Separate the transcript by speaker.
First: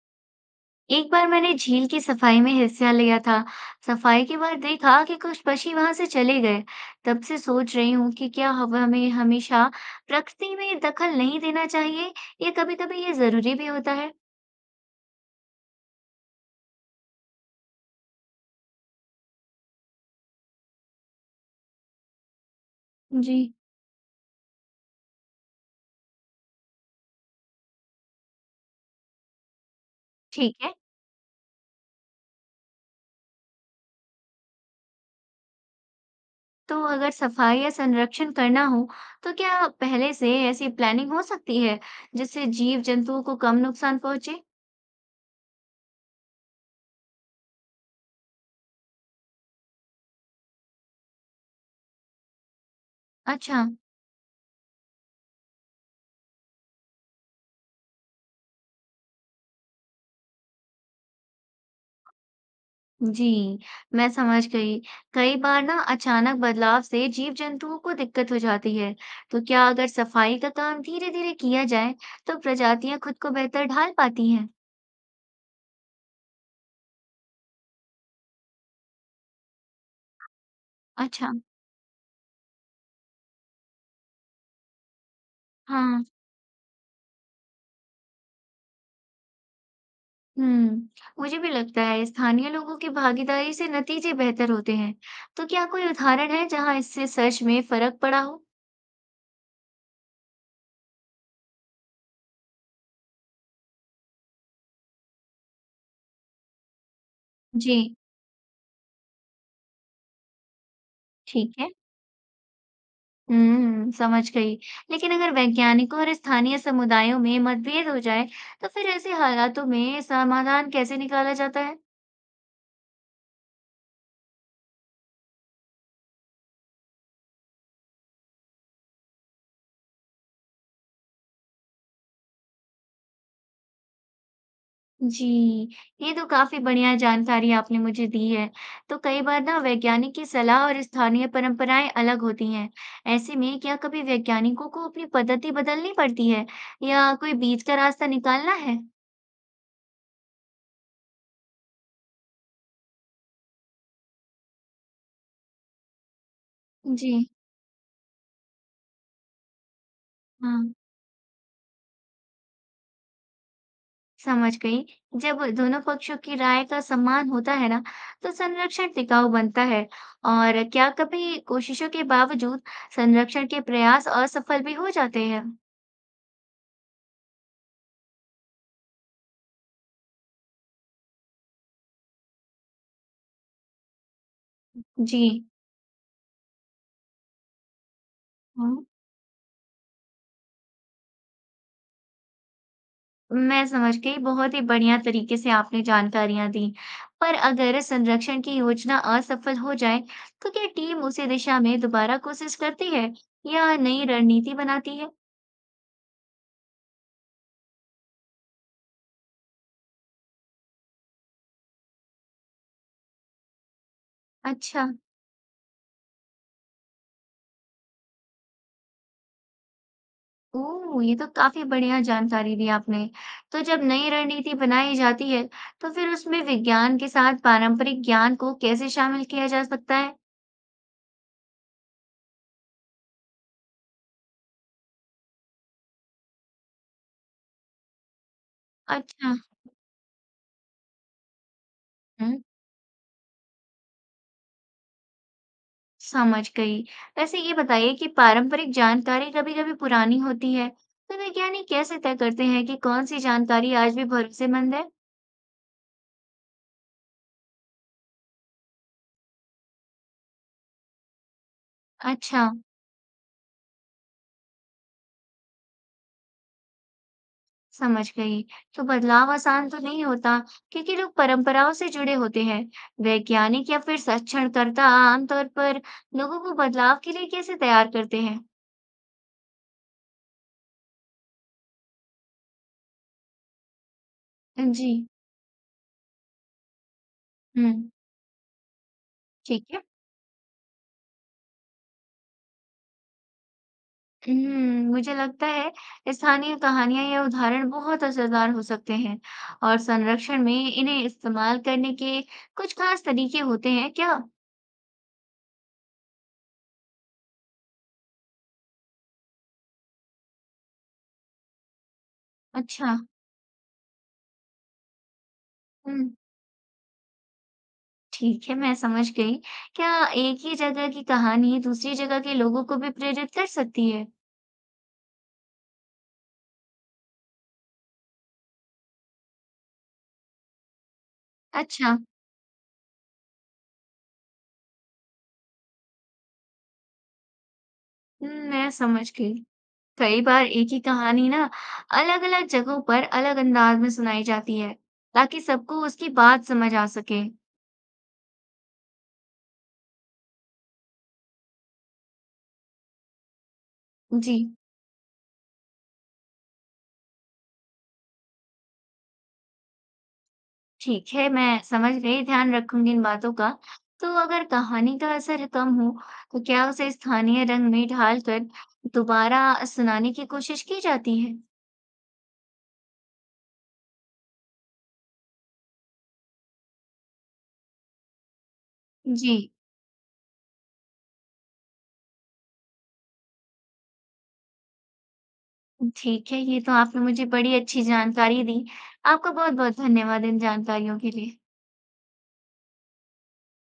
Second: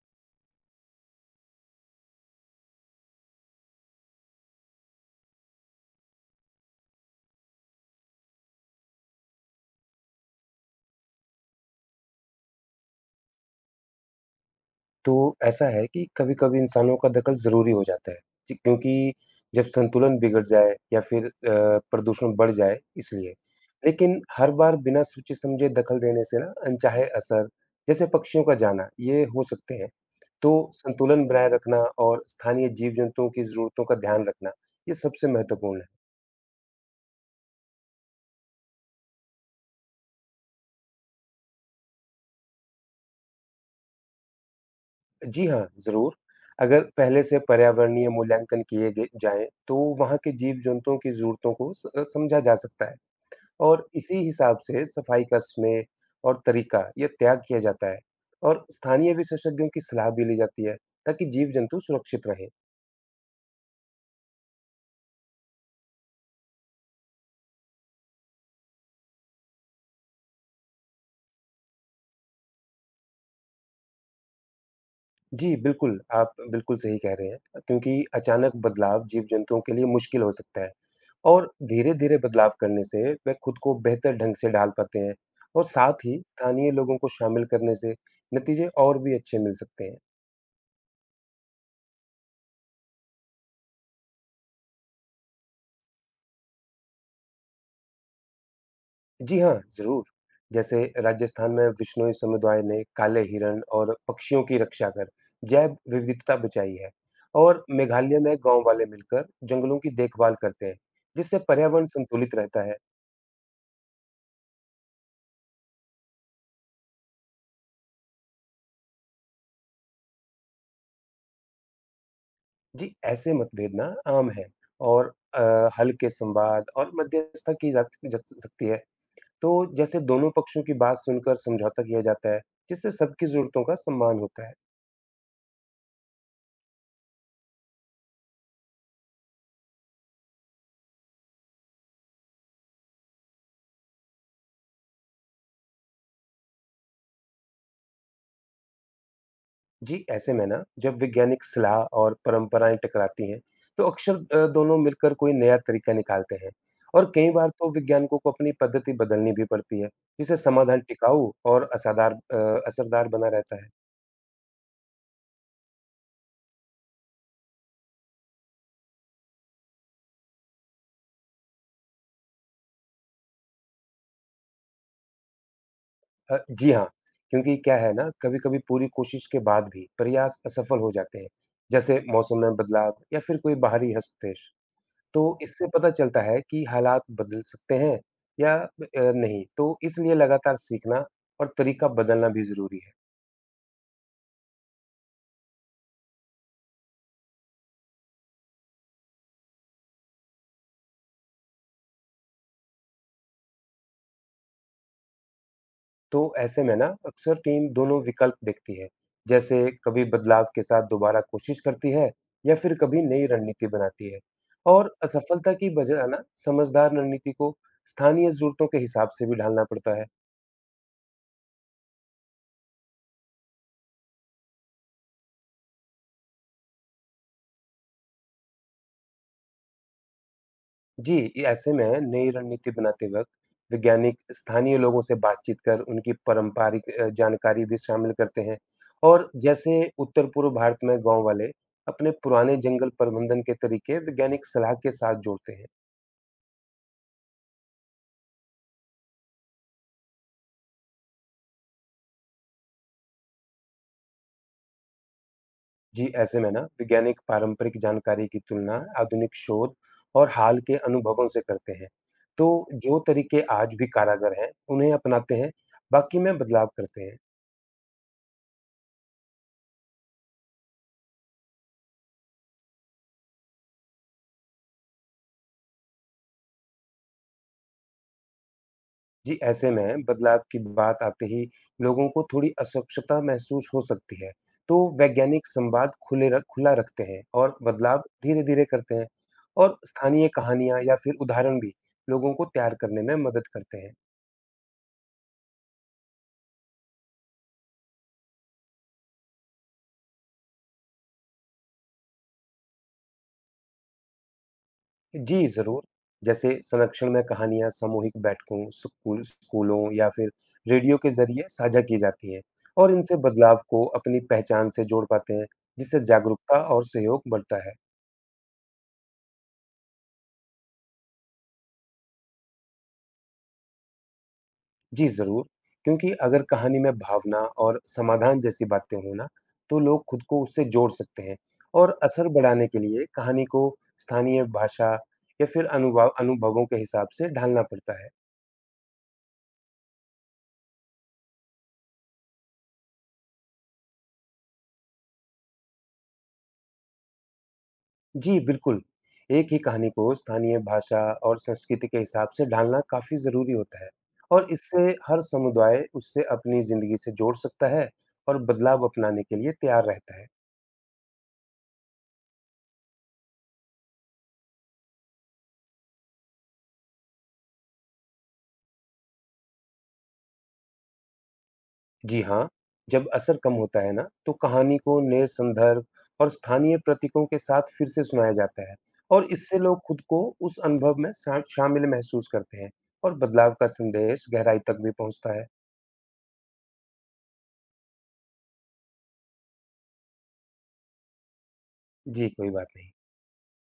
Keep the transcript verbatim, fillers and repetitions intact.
Speaker 1: एक बार मैंने झील की सफाई में हिस्सा लिया था। सफाई के बाद देखा कि कुछ पक्षी वहां से चले गए। तब से सोच रही हूँ कि क्या हम- हमें हमेशा प्रकृति में दखल नहीं देना चाहिए या कभी-कभी ये जरूरी भी होता है?
Speaker 2: तो ऐसा है कि कभी-कभी इंसानों का दखल ज़रूरी हो जाता है कि क्योंकि जब संतुलन बिगड़ जाए या फिर अ, प्रदूषण बढ़ जाए इसलिए।
Speaker 1: जी।
Speaker 2: लेकिन हर बार बिना सोचे समझे दखल देने से ना अनचाहे असर जैसे पक्षियों का जाना ये हो सकते हैं। तो
Speaker 1: ठीक है,
Speaker 2: संतुलन बनाए रखना और स्थानीय जीव-जंतुओं की ज़रूरतों का ध्यान रखना ये सबसे महत्वपूर्ण है।
Speaker 1: तो अगर सफाई या संरक्षण करना हो, तो क्या पहले से ऐसी प्लानिंग हो सकती है जिससे जीव जंतुओं को कम नुकसान पहुंचे?
Speaker 2: जी हाँ, ज़रूर। अगर पहले से पर्यावरणीय मूल्यांकन किए गए जाएँ तो वहाँ के जीव-जंतुओं की ज़रूरतों को स समझा जा सकता है।
Speaker 1: अच्छा।
Speaker 2: और इसी हिसाब से सफाई का स्मेह और तरीका ये त्याग किया जाता है और स्थानीय विशेषज्ञों की सलाह भी ली जाती है ताकि जीव जंतु सुरक्षित रहें।
Speaker 1: जी, मैं समझ गई। कई बार ना अचानक बदलाव से जीव-जंतुओं को दिक्कत हो जाती है। तो क्या अगर सफाई का काम धीरे-धीरे किया जाए, तो प्रजातियां खुद को बेहतर ढाल पाती हैं?
Speaker 2: जी बिल्कुल, आप बिल्कुल सही कह रहे हैं क्योंकि अचानक बदलाव जीव जंतुओं के लिए मुश्किल हो सकता है
Speaker 1: अच्छा।
Speaker 2: और धीरे धीरे बदलाव करने से वे खुद को बेहतर ढंग से ढाल पाते हैं और
Speaker 1: हाँ।
Speaker 2: साथ ही स्थानीय लोगों को शामिल करने से नतीजे और भी अच्छे मिल सकते हैं।
Speaker 1: हम्म, मुझे भी लगता है स्थानीय लोगों की भागीदारी से नतीजे बेहतर होते हैं। तो क्या कोई उदाहरण है जहां इससे सच में फर्क पड़ा हो?
Speaker 2: जी हाँ, ज़रूर। जैसे राजस्थान में विश्नोई समुदाय ने काले हिरण और पक्षियों की रक्षा कर जैव विविधता बचाई है और
Speaker 1: जी।
Speaker 2: मेघालय में गाँव वाले मिलकर जंगलों की देखभाल करते हैं, जिससे
Speaker 1: ठीक है।
Speaker 2: पर्यावरण संतुलित रहता है।
Speaker 1: हुँ, समझ गई। लेकिन अगर वैज्ञानिकों और स्थानीय समुदायों में मतभेद हो जाए, तो फिर ऐसे हालातों में समाधान कैसे निकाला जाता है?
Speaker 2: जी, ऐसे मतभेद ना आम है और अ, हल्के संवाद और मध्यस्थता की जा जा सकती है। तो जैसे दोनों पक्षों की बात सुनकर समझौता किया जाता है, जिससे सबकी ज़रूरतों का सम्मान होता है।
Speaker 1: जी, ये तो काफ़ी बढ़िया जानकारी आपने मुझे दी है। तो कई बार ना वैज्ञानिक की सलाह और स्थानीय परंपराएं अलग होती हैं। ऐसे में क्या कभी वैज्ञानिकों को अपनी पद्धति बदलनी पड़ती है या कोई बीच का रास्ता निकालना है?
Speaker 2: जी, ऐसे में ना जब वैज्ञानिक सलाह और परंपराएं टकराती हैं, तो अक्सर अ, दोनों मिलकर कोई नया तरीका निकालते हैं और
Speaker 1: जी।
Speaker 2: कई बार तो वैज्ञानिकों को अपनी पद्धति बदलनी भी पड़ती है, जिससे
Speaker 1: हाँ।
Speaker 2: समाधान टिकाऊ और असाधार अ, असरदार बना रहता है।
Speaker 1: समझ गई। जब दोनों पक्षों की राय का सम्मान होता है ना, तो संरक्षण टिकाऊ बनता है। और क्या कभी कोशिशों के बावजूद संरक्षण के प्रयास असफल भी हो जाते हैं?
Speaker 2: अ, जी हाँ, क्योंकि क्या है ना कभी-कभी पूरी कोशिश के बाद भी प्रयास असफल हो जाते हैं, जैसे मौसम में बदलाव या फिर कोई बाहरी हस्तक्षेप। तो
Speaker 1: जी।
Speaker 2: इससे पता चलता है कि हालात बदल सकते हैं या अ,
Speaker 1: हाँ,
Speaker 2: नहीं। तो इसलिए लगातार सीखना और तरीका बदलना भी ज़रूरी है।
Speaker 1: मैं समझ गई। बहुत ही बढ़िया तरीके से आपने जानकारियां दी। पर अगर संरक्षण की योजना असफल हो जाए, तो क्या टीम उसी दिशा में दोबारा कोशिश करती है या नई रणनीति बनाती है?
Speaker 2: तो ऐसे में ना अक्सर टीम दोनों विकल्प देखती है। जैसे कभी बदलाव के साथ दोबारा कोशिश करती है या फिर कभी नई रणनीति बनाती है।
Speaker 1: अच्छा।
Speaker 2: और असफलता की बजाय ना समझदार रणनीति को स्थानीय ज़रूरतों के हिसाब से भी ढालना पड़ता है।
Speaker 1: ओह! ये तो काफ़ी बढ़िया जानकारी दी आपने। तो जब नई रणनीति बनाई जाती है, तो फिर उसमें विज्ञान के साथ पारंपरिक ज्ञान को कैसे शामिल किया जा सकता है?
Speaker 2: जी, ये ऐसे में नई रणनीति बनाते वक़्त वैज्ञानिक स्थानीय लोगों से बातचीत कर उनकी पारंपरिक अ, जानकारी भी शामिल करते हैं और
Speaker 1: अच्छा।
Speaker 2: जैसे उत्तर-पूर्व भारत में गाँव वाले अपने
Speaker 1: हुँ,
Speaker 2: पुराने जंगल प्रबंधन के तरीके वैज्ञानिक सलाह के साथ जोड़ते हैं।
Speaker 1: समझ गई। वैसे ये बताइए कि पारंपरिक जानकारी कभी-कभी पुरानी होती है, तो वैज्ञानिक कैसे तय करते हैं कि कौन-सी जानकारी आज भी भरोसेमंद है?
Speaker 2: जी, ऐसे में ना वैज्ञानिक पारंपरिक जानकारी की तुलना आधुनिक शोध और हाल के अनुभवों से करते हैं।
Speaker 1: अच्छा।
Speaker 2: तो जो तरीके आज भी कारागर हैं, उन्हें अपनाते हैं, बाकी में बदलाव करते हैं।
Speaker 1: समझ गई। तो बदलाव आसान तो नहीं होता क्योंकि लोग परंपराओं से जुड़े होते हैं। वैज्ञानिक या फिर संरक्षणकर्ता आमतौर पर लोगों को बदलाव के लिए कैसे तैयार करते हैं?
Speaker 2: जी, ऐसे में बदलाव की बात आते ही लोगों को थोड़ी अस्वच्छता महसूस हो सकती है, तो
Speaker 1: जी।
Speaker 2: वैज्ञानिक संवाद खुले रख खुला रखते हैं और
Speaker 1: हम्म।
Speaker 2: बदलाव धीरे-धीरे करते हैं
Speaker 1: ठीक
Speaker 2: और
Speaker 1: है।
Speaker 2: स्थानीय कहानियाँ या फिर उदाहरण भी लोगों को तैयार करने में मदद करते हैं।
Speaker 1: हम्म, मुझे लगता है स्थानीय कहानियां या उदाहरण बहुत असरदार हो सकते हैं। और संरक्षण में इन्हें इस्तेमाल करने के कुछ खास तरीके होते हैं क्या?
Speaker 2: जी, ज़रूर। जैसे संरक्षण में कहानियाँ सामूहिक बैठकों, स्कूल स्कूलों या फिर रेडियो के ज़रिए साझा की जाती हैं और
Speaker 1: अच्छा।
Speaker 2: इनसे बदलाव को अपनी पहचान से जोड़ पाते हैं, जिससे
Speaker 1: हम्म।
Speaker 2: जागरूकता और सहयोग बढ़ता है।
Speaker 1: ठीक है, मैं समझ गई। क्या एक ही जगह की कहानी दूसरी जगह के लोगों को भी प्रेरित कर सकती है?
Speaker 2: जी, ज़रूर। क्योंकि अगर कहानी में भावना और समाधान जैसी बातें हों ना, तो लोग खुद को उससे जोड़ सकते हैं और
Speaker 1: अच्छा।
Speaker 2: असर बढ़ाने के लिए कहानी को स्थानीय भाषा या फिर अनुवा अनुभवों के हिसाब से ढालना पड़ता है।
Speaker 1: हम्म, मैं समझ गई। कई बार एक ही कहानी ना अलग-अलग जगहों पर अलग अंदाज में सुनाई जाती है, ताकि सबको उसकी बात समझ आ सके।
Speaker 2: जी, बिल्कुल। एक ही कहानी को स्थानीय भाषा और संस्कृति के हिसाब से ढालना काफ़ी ज़रूरी होता है
Speaker 1: जी।
Speaker 2: और इससे हर समुदाय उससे अपनी ज़िंदगी से जोड़ सकता है और बदलाव अपनाने के लिए तैयार रहता है।
Speaker 1: ठीक है, मैं समझ गई, ध्यान रखूंगी इन बातों का। तो अगर कहानी का असर कम हो, तो क्या उसे स्थानीय रंग में ढालकर दोबारा सुनाने की कोशिश की जाती है?
Speaker 2: जी हाँ, जब असर कम होता है ना, तो कहानी को नए संदर्भ और स्थानीय प्रतीकों के साथ फिर से सुनाया जाता है और
Speaker 1: जी।
Speaker 2: इससे लोग खुद को उस अनुभव में शा- शामिल महसूस करते हैं और बदलाव का संदेश गहराई तक भी पहुंचता है।
Speaker 1: ठीक है, ये तो आपने मुझे बड़ी अच्छी जानकारी दी। आपका बहुत-बहुत धन्यवाद इन जानकारियों के लिए।
Speaker 2: जी, कोई बात नहीं।